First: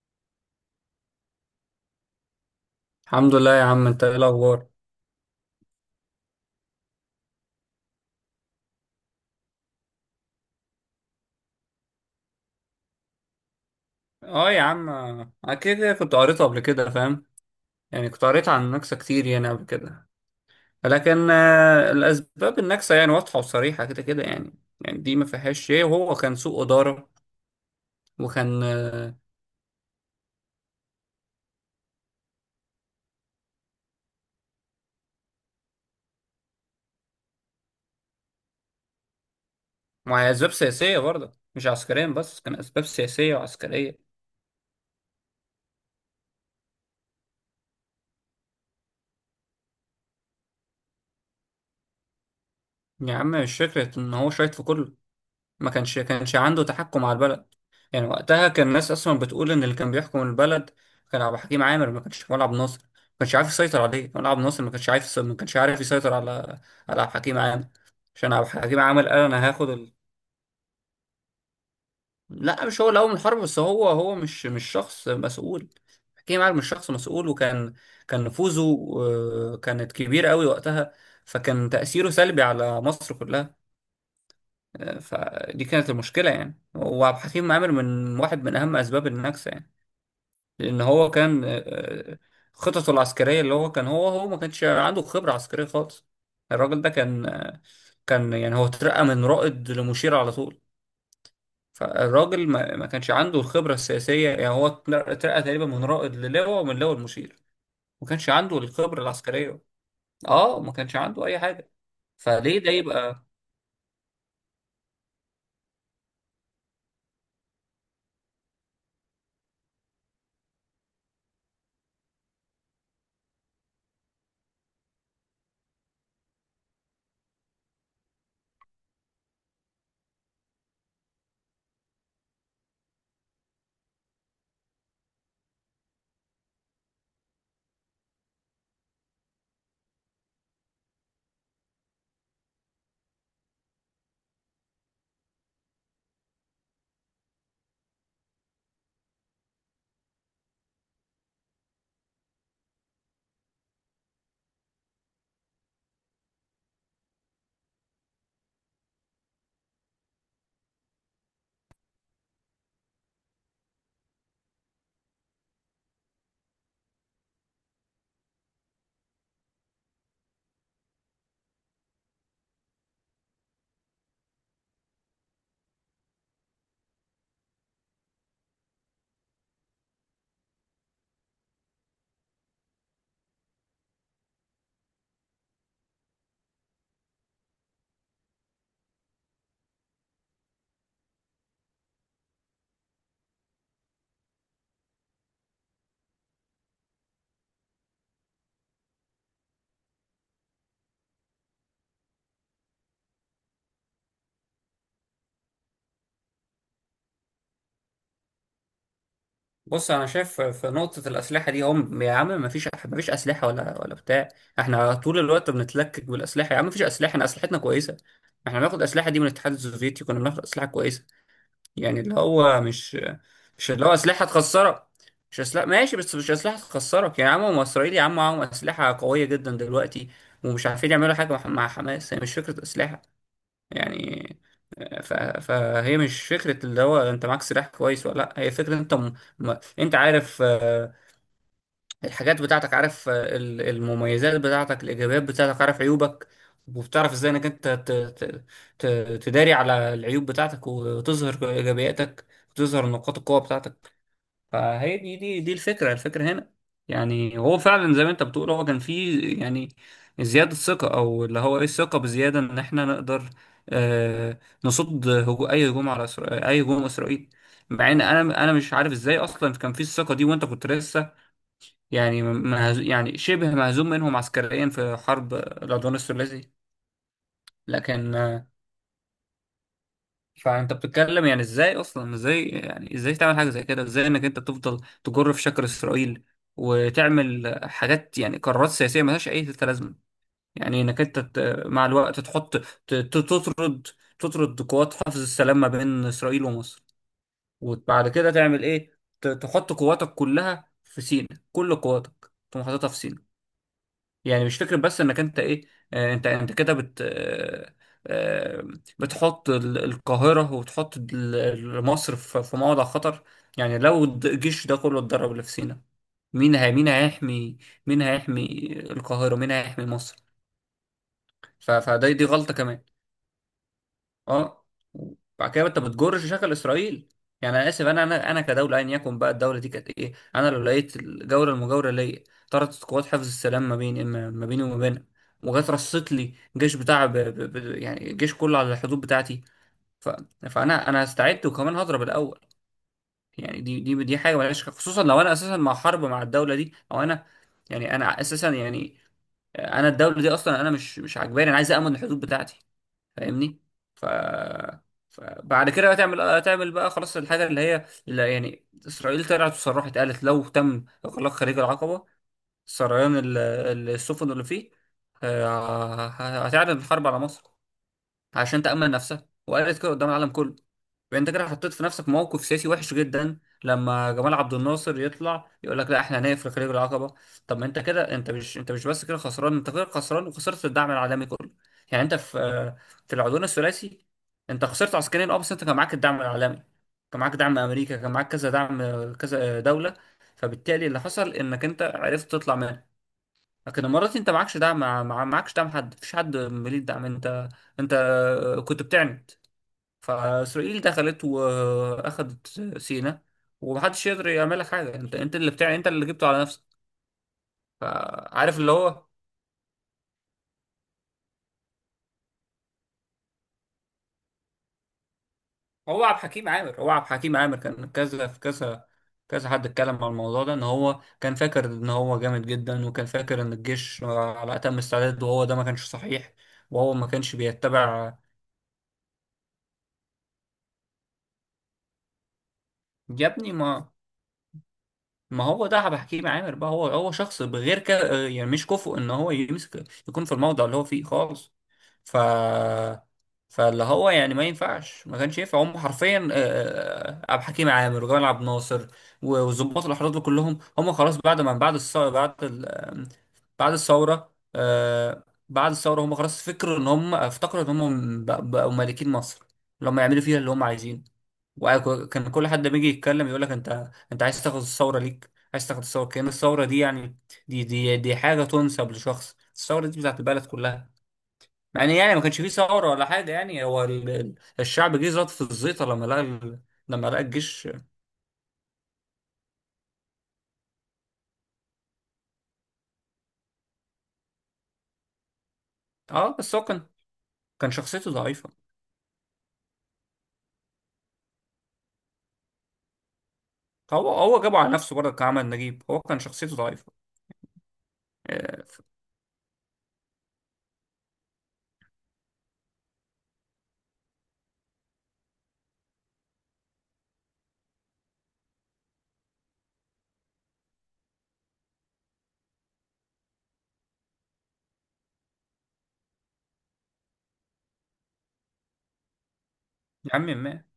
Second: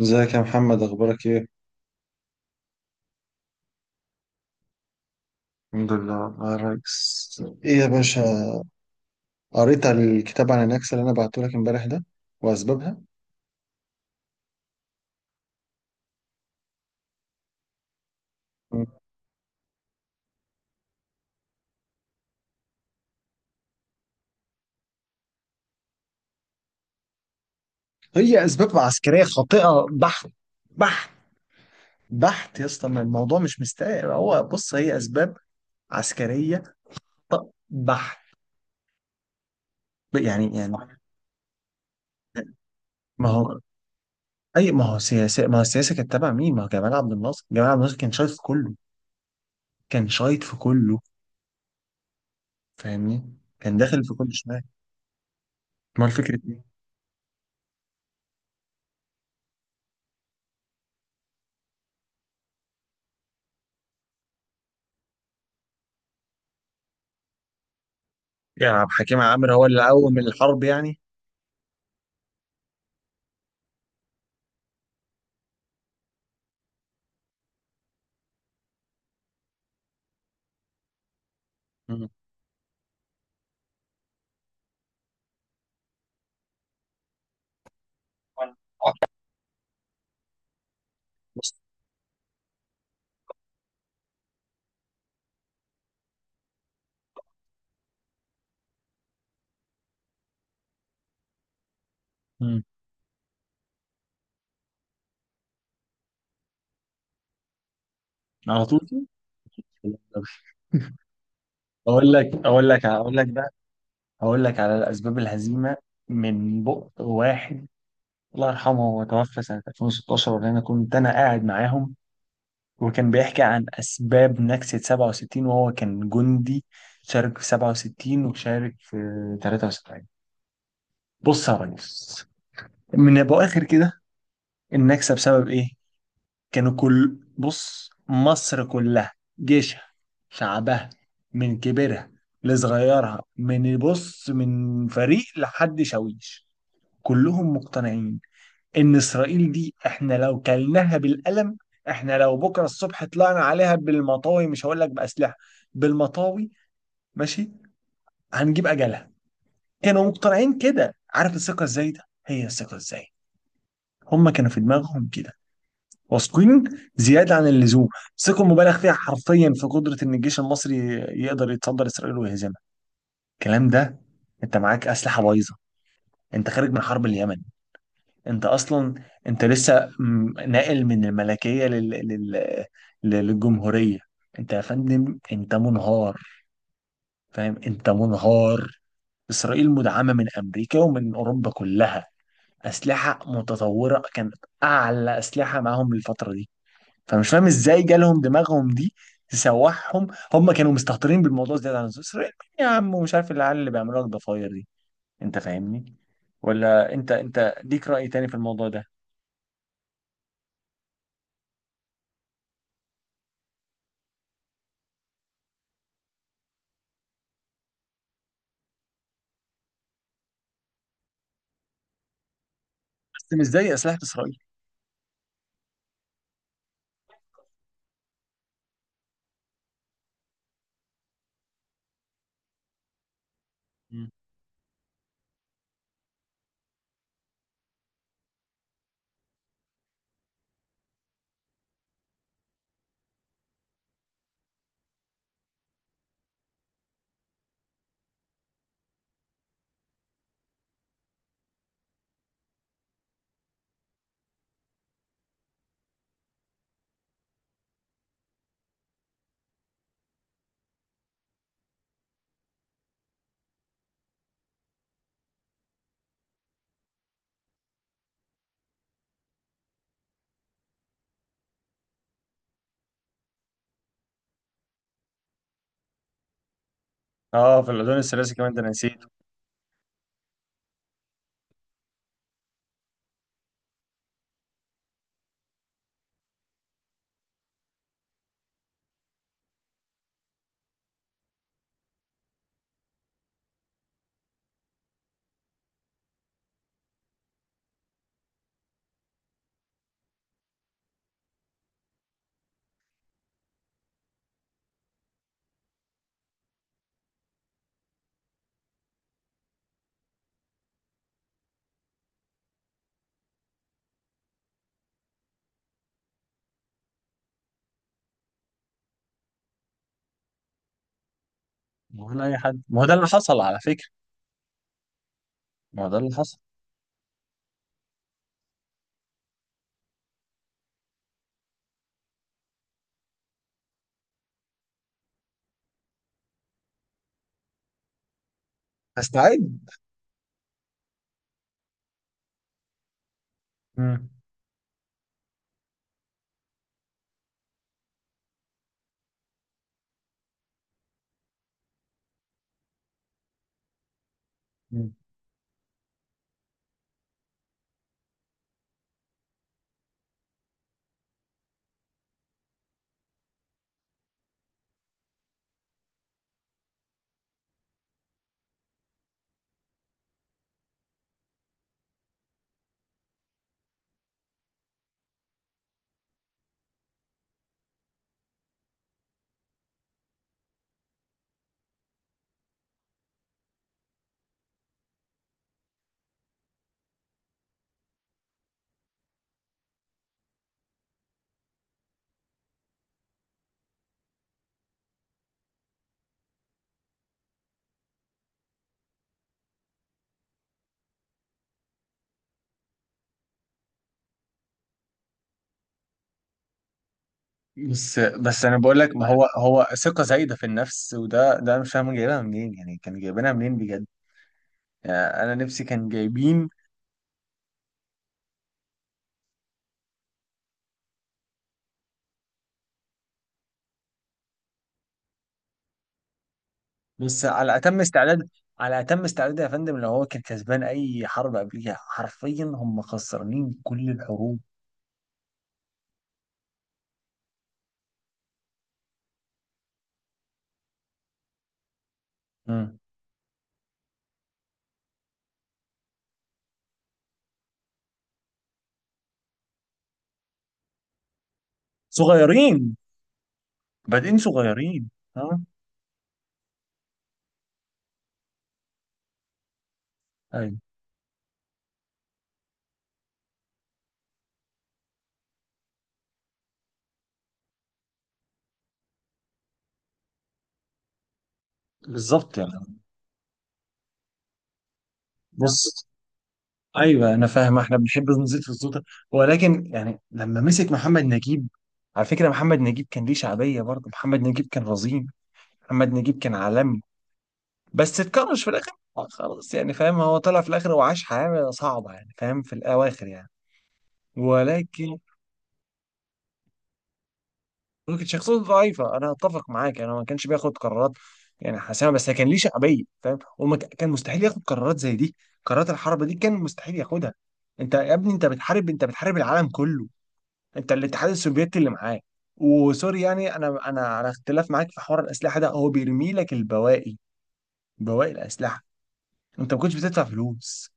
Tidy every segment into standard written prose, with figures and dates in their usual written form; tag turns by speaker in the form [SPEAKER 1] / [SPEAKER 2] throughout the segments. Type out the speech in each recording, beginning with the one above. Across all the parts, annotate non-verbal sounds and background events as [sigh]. [SPEAKER 1] ازيك يا محمد، اخبارك ايه؟
[SPEAKER 2] الحمد لله يا عم، انت ايه الاخبار؟
[SPEAKER 1] الحمد لله والله يا ريس. ايه يا باشا؟ قريت على الكتاب عن النكسة اللي انا بعته لك امبارح ده، واسبابها؟
[SPEAKER 2] اه يا عم، اكيد كنت قريته قبل كده فاهم. يعني كنت قريت عن
[SPEAKER 1] مم.
[SPEAKER 2] النكسه كتير يعني قبل كده. لكن الاسباب النكسه يعني واضحه وصريحه كده كده يعني. يعني دي ما فيهاش شيء، وهو كان سوء اداره.
[SPEAKER 1] هي
[SPEAKER 2] وكان
[SPEAKER 1] اسباب عسكريه خاطئه بحت. بحت. بحت يا اسطى، ما الموضوع مش مستاهل. هو بص، هي اسباب عسكريه بحت.
[SPEAKER 2] مع اسباب
[SPEAKER 1] يعني،
[SPEAKER 2] سياسيه برضه، مش عسكريا بس، كان اسباب
[SPEAKER 1] ما
[SPEAKER 2] سياسيه
[SPEAKER 1] هو،
[SPEAKER 2] وعسكريه.
[SPEAKER 1] اي ما هو سياسه، ما هو السياسه كانت تابعه مين؟ ما هو جمال عبد الناصر. جمال عبد الناصر كان شايط في كله. كان شايط في كله.
[SPEAKER 2] يا عم
[SPEAKER 1] فاهمني،
[SPEAKER 2] مش
[SPEAKER 1] كان
[SPEAKER 2] فكره
[SPEAKER 1] داخل في
[SPEAKER 2] ان
[SPEAKER 1] كل
[SPEAKER 2] هو شايط
[SPEAKER 1] شمال.
[SPEAKER 2] في كله، ما كانش
[SPEAKER 1] ما الفكره
[SPEAKER 2] كانش عنده
[SPEAKER 1] إيه؟
[SPEAKER 2] تحكم على البلد. يعني وقتها كان الناس اصلا بتقول ان اللي كان بيحكم البلد كان عبد الحكيم عامر، ما كانش ولا عبد الناصر ما كانش عارف يسيطر عليه، ولا عبد الناصر ما كانش عارف ما كانش عارف يسيطر على على عبد الحكيم عامر. عشان عبد
[SPEAKER 1] يا
[SPEAKER 2] الحكيم
[SPEAKER 1] عبد
[SPEAKER 2] عامر قال
[SPEAKER 1] الحكيم
[SPEAKER 2] انا
[SPEAKER 1] عامر هو
[SPEAKER 2] هاخد
[SPEAKER 1] اللي
[SPEAKER 2] ال...
[SPEAKER 1] قوم الحرب يعني؟
[SPEAKER 2] لا مش هو اللي قوم الحرب، بس هو هو مش شخص مسؤول. حكيم عامر مش شخص مسؤول، وكان كان نفوذه كانت كبيرة قوي وقتها. فكان
[SPEAKER 1] مم.
[SPEAKER 2] تأثيره سلبي على مصر كلها. فدي كانت المشكلة يعني، وعبد الحكيم عامر من واحد من أهم أسباب النكسة يعني. لأن هو كان
[SPEAKER 1] بص.
[SPEAKER 2] آه، خططه العسكرية، اللي هو كان هو ما كانش عنده خبرة عسكرية خالص. الراجل ده كان كان يعني هو اترقى من رائد لمشير على طول. فالراجل
[SPEAKER 1] مم.
[SPEAKER 2] ما كانش عنده الخبرة السياسية، يعني هو اترقى تقريبا من رائد للواء، ومن لواء لمشير. ما كانش عنده
[SPEAKER 1] على طول كده؟
[SPEAKER 2] الخبرة العسكرية. اه ما كانش عنده أي حاجة.
[SPEAKER 1] اقول لك
[SPEAKER 2] فليه
[SPEAKER 1] اقول
[SPEAKER 2] ده
[SPEAKER 1] لك اقول
[SPEAKER 2] يبقى.
[SPEAKER 1] لك بقى. اقول لك على الاسباب الهزيمه، من بق واحد الله يرحمه، هو توفى سنه 2016، وانا كنت انا قاعد معاهم. وكان بيحكي عن اسباب نكسه 67، وهو كان جندي. شارك في 67، وشارك في 73. بص يا ريس، من ابو اخر كده، النكسه بسبب ايه؟ كانوا كل، بص، مصر كلها، جيشها، شعبها، من كبيرها لصغيرها، من بص، من فريق لحد شاويش، كلهم مقتنعين ان اسرائيل دي احنا لو كلناها بالقلم، احنا لو بكره الصبح طلعنا عليها بالمطاوي، مش هقول لك باسلحه، بالمطاوي، ماشي، هنجيب اجلها. كانوا مقتنعين كده. عارف الثقه ازاي ده؟ هي الثقه ازاي؟ هم كانوا في دماغهم كده واثقين، زياده عن اللزوم، ثقه مبالغ فيها حرفيا في قدره ان الجيش المصري يقدر يتصدر اسرائيل ويهزمها. الكلام ده، انت معاك اسلحه بايظه، انت خارج من حرب اليمن، انت اصلا، انت لسه ناقل من الملكيه للجمهوريه. انت يا فندم، انت منهار. فاهم، انت منهار. اسرائيل مدعمه من امريكا ومن اوروبا كلها. اسلحه متطوره كانت، اعلى اسلحه معاهم الفتره دي. فمش فاهم ازاي جالهم دماغهم دي تسوحهم. هم كانوا مستهترين بالموضوع زياده عن اللزوم، إسرائيل يا عم، ومش عارف العيال اللي بيعملوا لك ضفاير دي. انت فاهمني، ولا انت ليك راي تاني في الموضوع ده؟
[SPEAKER 2] بص انا شايف في نقطه الاسلحه دي، هم يا عم ما فيش اسلحه ولا بتاع. احنا طول الوقت بنتلكك بالاسلحه يا عم، ما فيش اسلحه، احنا اسلحتنا كويسه. احنا بناخد اسلحه دي من الاتحاد السوفيتي، كنا بناخد اسلحه كويسه. يعني اللي هو مش،
[SPEAKER 1] بس مش
[SPEAKER 2] مش
[SPEAKER 1] زي
[SPEAKER 2] اللي هو
[SPEAKER 1] اسلحه
[SPEAKER 2] اسلحه
[SPEAKER 1] اسرائيل.
[SPEAKER 2] تخسرك، مش اسلحه ماشي بس مش اسلحه تخسرك. يعني يا عم، هم اسرائيل يا عم معاهم اسلحه قويه جدا دلوقتي، ومش عارفين يعملوا حاجه مع حماس، يعني مش فكره اسلحه
[SPEAKER 1] مم.
[SPEAKER 2] يعني. فهي مش فكرة اللي هو انت معاك سلاح كويس ولا لا، هي فكرة انت انت عارف الحاجات بتاعتك، عارف المميزات بتاعتك، الايجابيات بتاعتك، عارف عيوبك، وبتعرف ازاي انك انت ت... تداري على العيوب بتاعتك وتظهر ايجابياتك، وتظهر نقاط القوة بتاعتك. فهي دي الفكرة، الفكرة هنا. يعني هو فعلا زي ما انت بتقول، هو كان فيه يعني زيادة ثقة، او اللي هو ايه، الثقة بزيادة ان احنا نقدر آه نصد اي هجوم على اي هجوم اسرائيل. مع ان انا مش عارف ازاي اصلا كان فيه الثقة دي، وانت كنت لسه يعني يعني شبه مهزوم منهم عسكريا في حرب العدوان الثلاثي.
[SPEAKER 1] اه، في الاذون
[SPEAKER 2] لكن
[SPEAKER 1] الثلاثي كمان ده أنا نسيته.
[SPEAKER 2] فانت بتتكلم يعني، ازاي اصلا، ازاي يعني ازاي تعمل حاجه زي كده؟ ازاي انك انت تفضل تجر في شكر اسرائيل وتعمل حاجات يعني قرارات سياسيه ملهاش اي لازمه؟ يعني انك انت مع الوقت تحط تطرد، تطرد قوات حفظ السلام ما بين اسرائيل ومصر. وبعد كده تعمل ايه؟ تحط قواتك كلها في سيناء، كل قواتك تقوم حاططها في سيناء. يعني مش فكرة بس انك انت ايه، انت انت كده بت آه، آه، بتحط القاهرة، وتحط مصر في في موضع خطر. يعني لو الجيش ده كله اتدرب اللي في سينا، مين هي، مين هيحمي، مين هيحمي القاهرة، مين هيحمي مصر؟
[SPEAKER 1] ما هو
[SPEAKER 2] فده دي
[SPEAKER 1] لا اي
[SPEAKER 2] غلطة
[SPEAKER 1] حد، ما
[SPEAKER 2] كمان.
[SPEAKER 1] هو ده اللي حصل على فكره.
[SPEAKER 2] اه بعد كده انت
[SPEAKER 1] ما هو ده اللي
[SPEAKER 2] بتجرش
[SPEAKER 1] حصل.
[SPEAKER 2] شغل اسرائيل. يعني انا اسف، انا كدوله، ايا يكن بقى الدوله دي كانت ايه، انا لو لقيت الجوله المجاوره ليا طردت قوات حفظ السلام ما بيني وما بينها، وجت رصت لي جيش بتاع يعني الجيش كله على الحدود
[SPEAKER 1] هستعد.
[SPEAKER 2] بتاعتي. فانا استعدت وكمان هضرب الاول. يعني دي دي
[SPEAKER 1] مم.
[SPEAKER 2] دي حاجه ملهاش، خصوصا لو انا اساسا مع حرب مع الدوله دي، او انا يعني انا اساسا يعني، انا الدوله دي اصلا انا مش مش عاجباني، انا عايز امن الحدود بتاعتي، فاهمني؟ ف
[SPEAKER 1] مم.
[SPEAKER 2] فبعد كده هتعمل، هتعمل بقى خلاص الحاجه اللي هي اللي يعني، اسرائيل طلعت وصرحت قالت لو تم اغلاق خليج العقبه، سريان السفن اللي فيه، هتعلن الحرب على مصر عشان تأمن نفسك، وقالت كده قدام العالم كله. فانت كده حطيت في نفسك موقف سياسي وحش جدا، لما جمال عبد الناصر يطلع يقول لك لا احنا هنقفل خليج العقبة. طب ما انت كده، انت مش انت مش بس كده خسران، انت كده خسران وخسرت الدعم العالمي كله. يعني انت في في العدوان الثلاثي انت خسرت عسكريا اه، بس انت كان معاك الدعم العالمي، كان معاك دعم امريكا، كان معاك كذا دعم، كذا دولة. فبالتالي اللي حصل انك انت عرفت تطلع منها. لكن الامارات انت معكش دعم، مع معكش دعم حد، مفيش حد مليك دعم، انت انت كنت بتعند. فاسرائيل دخلت واخدت سيناء، ومحدش يقدر يعمل لك حاجه، انت انت اللي بتاع، انت اللي جبته على نفسك.
[SPEAKER 1] بس انا
[SPEAKER 2] فعارف اللي
[SPEAKER 1] بقول لك،
[SPEAKER 2] هو،
[SPEAKER 1] ما هو هو ثقه زايده في النفس، وده أنا مش فاهم جايبها منين؟ يعني كان جايبينها منين بجد؟ يعني انا نفسي، كان
[SPEAKER 2] هو عبد الحكيم
[SPEAKER 1] جايبين.
[SPEAKER 2] عامر هو عبد الحكيم عامر كان كذا في كذا، كذا حد اتكلم على الموضوع ده ان هو كان فاكر ان هو جامد جدا، وكان فاكر ان الجيش على اتم استعداد، وهو ده ما كانش صحيح، وهو ما
[SPEAKER 1] بص،
[SPEAKER 2] كانش
[SPEAKER 1] على اتم
[SPEAKER 2] بيتبع.
[SPEAKER 1] استعداد. على اتم استعداد يا فندم، لو هو كان كسبان اي حرب قبليها حرفيا. هم
[SPEAKER 2] يا ابني
[SPEAKER 1] خسرانين
[SPEAKER 2] ما
[SPEAKER 1] كل الحروب.
[SPEAKER 2] ما هو ده بحكيه مع عامر بقى. هو شخص بغير كده يعني مش كفؤ ان هو يمسك يكون في الموضع اللي هو فيه خالص. ف
[SPEAKER 1] مم.
[SPEAKER 2] فاللي هو يعني ما ينفعش، ما كانش ينفع هم حرفيا، عبد الحكيم عامر وجمال عبد الناصر وظباط الاحرار دول كلهم، هم خلاص بعد ما بعد الثوره بعد ال...
[SPEAKER 1] صغيرين.
[SPEAKER 2] آه، بعد
[SPEAKER 1] بادئين
[SPEAKER 2] الثوره
[SPEAKER 1] صغيرين.
[SPEAKER 2] آه،
[SPEAKER 1] ها.
[SPEAKER 2] بعد الثوره هم خلاص فكروا ان هم افتكروا ان هم بقوا مالكين مصر، اللي هم يعملوا فيها اللي
[SPEAKER 1] ايوه.
[SPEAKER 2] هم عايزينه. وكان كل حد بيجي يتكلم يقول لك انت، انت عايز تاخد الثوره ليك، عايز تاخد الثوره، كأن الثوره دي يعني، دي حاجه تنسب لشخص، الثوره دي بتاعت البلد كلها. مع ان يعني ما
[SPEAKER 1] بالظبط
[SPEAKER 2] كانش فيه
[SPEAKER 1] يعني.
[SPEAKER 2] ثوره ولا حاجه، يعني هو الشعب جه زاد في الزيطه
[SPEAKER 1] بص.
[SPEAKER 2] لما لقى لما
[SPEAKER 1] ايوه،
[SPEAKER 2] لقى
[SPEAKER 1] انا فاهم،
[SPEAKER 2] الجيش.
[SPEAKER 1] احنا بنحب نزيد في السلطه. ولكن يعني لما مسك محمد نجيب، على فكره محمد نجيب كان ليه شعبيه برضه. محمد نجيب كان رزين. محمد نجيب كان
[SPEAKER 2] اه بس هو
[SPEAKER 1] عالمي.
[SPEAKER 2] كان، كان
[SPEAKER 1] بس
[SPEAKER 2] شخصيته
[SPEAKER 1] اتكرش في
[SPEAKER 2] ضعيفه.
[SPEAKER 1] الاخر، خلاص يعني، فاهم؟ هو طلع في الاخر وعاش حياه صعبه يعني، فاهم، في الاواخر يعني.
[SPEAKER 2] هو هو جابه على نفسه
[SPEAKER 1] ولكن
[SPEAKER 2] برضه كعمل نجيب، هو كان شخصيته ضعيفه
[SPEAKER 1] ولكن شخصيته
[SPEAKER 2] آه،
[SPEAKER 1] ضعيفه، انا اتفق معاك، انا ما كانش بياخد قرارات يعني حاسمه، بس كان ليه شعبيه فاهم، وما كان مستحيل ياخد قرارات زي دي. قرارات الحرب دي كان مستحيل ياخدها. انت يا ابني، انت بتحارب العالم كله. انت الاتحاد السوفيتي اللي معاك، وسوري يعني، انا على اختلاف معاك في حوار الاسلحه ده. هو بيرمي لك البواقي، بواقي الاسلحه. انت ما كنتش بتدفع
[SPEAKER 2] يا عم ما
[SPEAKER 1] فلوس.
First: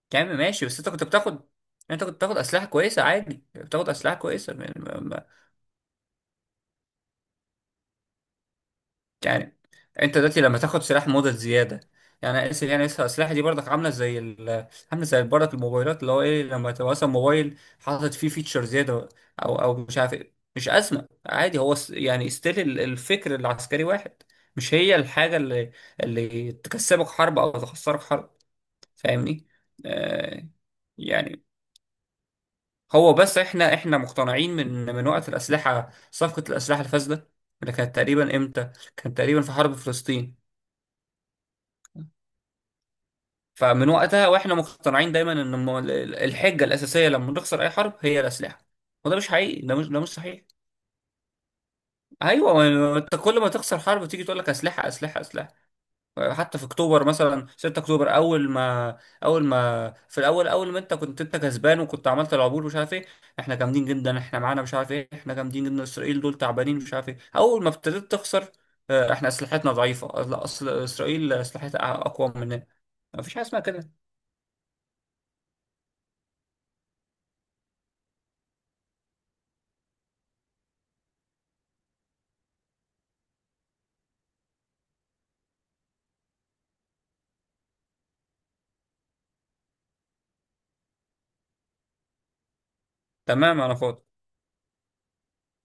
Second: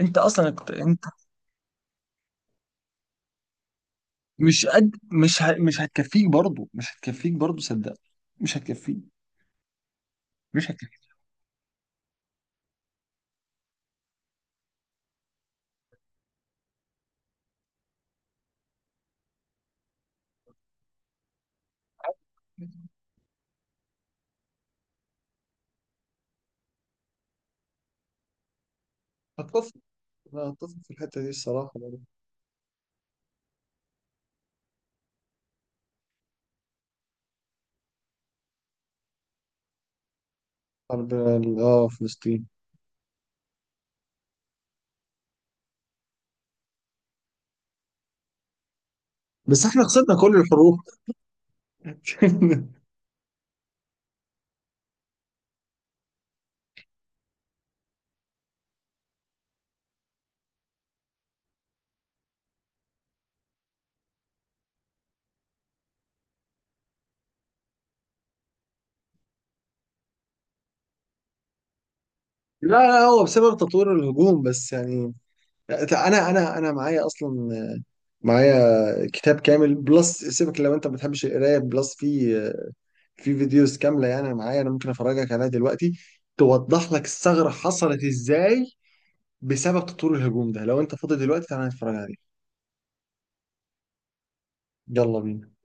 [SPEAKER 1] انت
[SPEAKER 2] يا عم
[SPEAKER 1] اصلا
[SPEAKER 2] ماشي، بس انت
[SPEAKER 1] انت
[SPEAKER 2] كنت بتاخد، انت كنت بتاخد اسلحه كويسه، عادي بتاخد اسلحه كويسه
[SPEAKER 1] مش قد، مش هتكفيك برضه، مش هتكفيك برضه صدق. مش هتكفيك.
[SPEAKER 2] يعني. انت دلوقتي لما
[SPEAKER 1] مش
[SPEAKER 2] تاخد
[SPEAKER 1] هتكفيك.
[SPEAKER 2] سلاح مدة زيادة، يعني اسف، يعني اسف السلاح دي برضك عاملة زي عاملة زي برضك الموبايلات، اللي هو ايه، لما تبقى مثلا موبايل حاطط فيه فيتشر زيادة، او او مش عارف ايه، مش أزمة عادي، هو يعني ستيل الفكر العسكري واحد. مش هي الحاجة اللي اللي تكسبك حرب او تخسرك حرب، فاهمني؟
[SPEAKER 1] هتفصل. أنا
[SPEAKER 2] آه
[SPEAKER 1] هتفصل في الحتة دي
[SPEAKER 2] يعني
[SPEAKER 1] الصراحة برضه.
[SPEAKER 2] هو بس احنا احنا مقتنعين من من وقت الأسلحة، صفقة الأسلحة الفاسدة اللي كانت تقريبا امتى؟ كان تقريبا في حرب فلسطين.
[SPEAKER 1] حرب فلسطين.
[SPEAKER 2] فمن وقتها واحنا مقتنعين دايما ان الحجه الاساسيه لما نخسر اي حرب هي الاسلحه، وده مش
[SPEAKER 1] بس
[SPEAKER 2] حقيقي، ده
[SPEAKER 1] احنا
[SPEAKER 2] مش، ده مش
[SPEAKER 1] خسرنا كل
[SPEAKER 2] صحيح.
[SPEAKER 1] الحروب.
[SPEAKER 2] ايوه،
[SPEAKER 1] [laughs]
[SPEAKER 2] ما انت كل ما تخسر حرب تيجي تقول لك اسلحه اسلحه اسلحه. حتى في اكتوبر مثلا، 6 اكتوبر اول ما، اول ما في الاول، اول ما انت كنت انت كسبان وكنت عملت العبور مش عارف ايه، احنا جامدين جدا، احنا معانا مش عارف ايه، احنا جامدين جدا، اسرائيل دول تعبانين مش عارف ايه. اول ما ابتديت تخسر، احنا اسلحتنا ضعيفه، لا اصل اسرائيل اسلحتها اقوى مننا.
[SPEAKER 1] لا لا، هو
[SPEAKER 2] مفيش حاجه
[SPEAKER 1] بسبب
[SPEAKER 2] اسمها كده.
[SPEAKER 1] تطوير الهجوم بس يعني. انا معايا اصلا، معايا كتاب كامل. بلس سيبك لو انت ما بتحبش القرايه، بلس في فيديوز كامله يعني. انا معايا، انا ممكن افرجك عليها دلوقتي، توضح لك الثغره حصلت ازاي بسبب تطوير الهجوم ده. لو انت فاضي دلوقتي تعالى نتفرج عليه.
[SPEAKER 2] تمام، انا فاضي.
[SPEAKER 1] يلا بينا.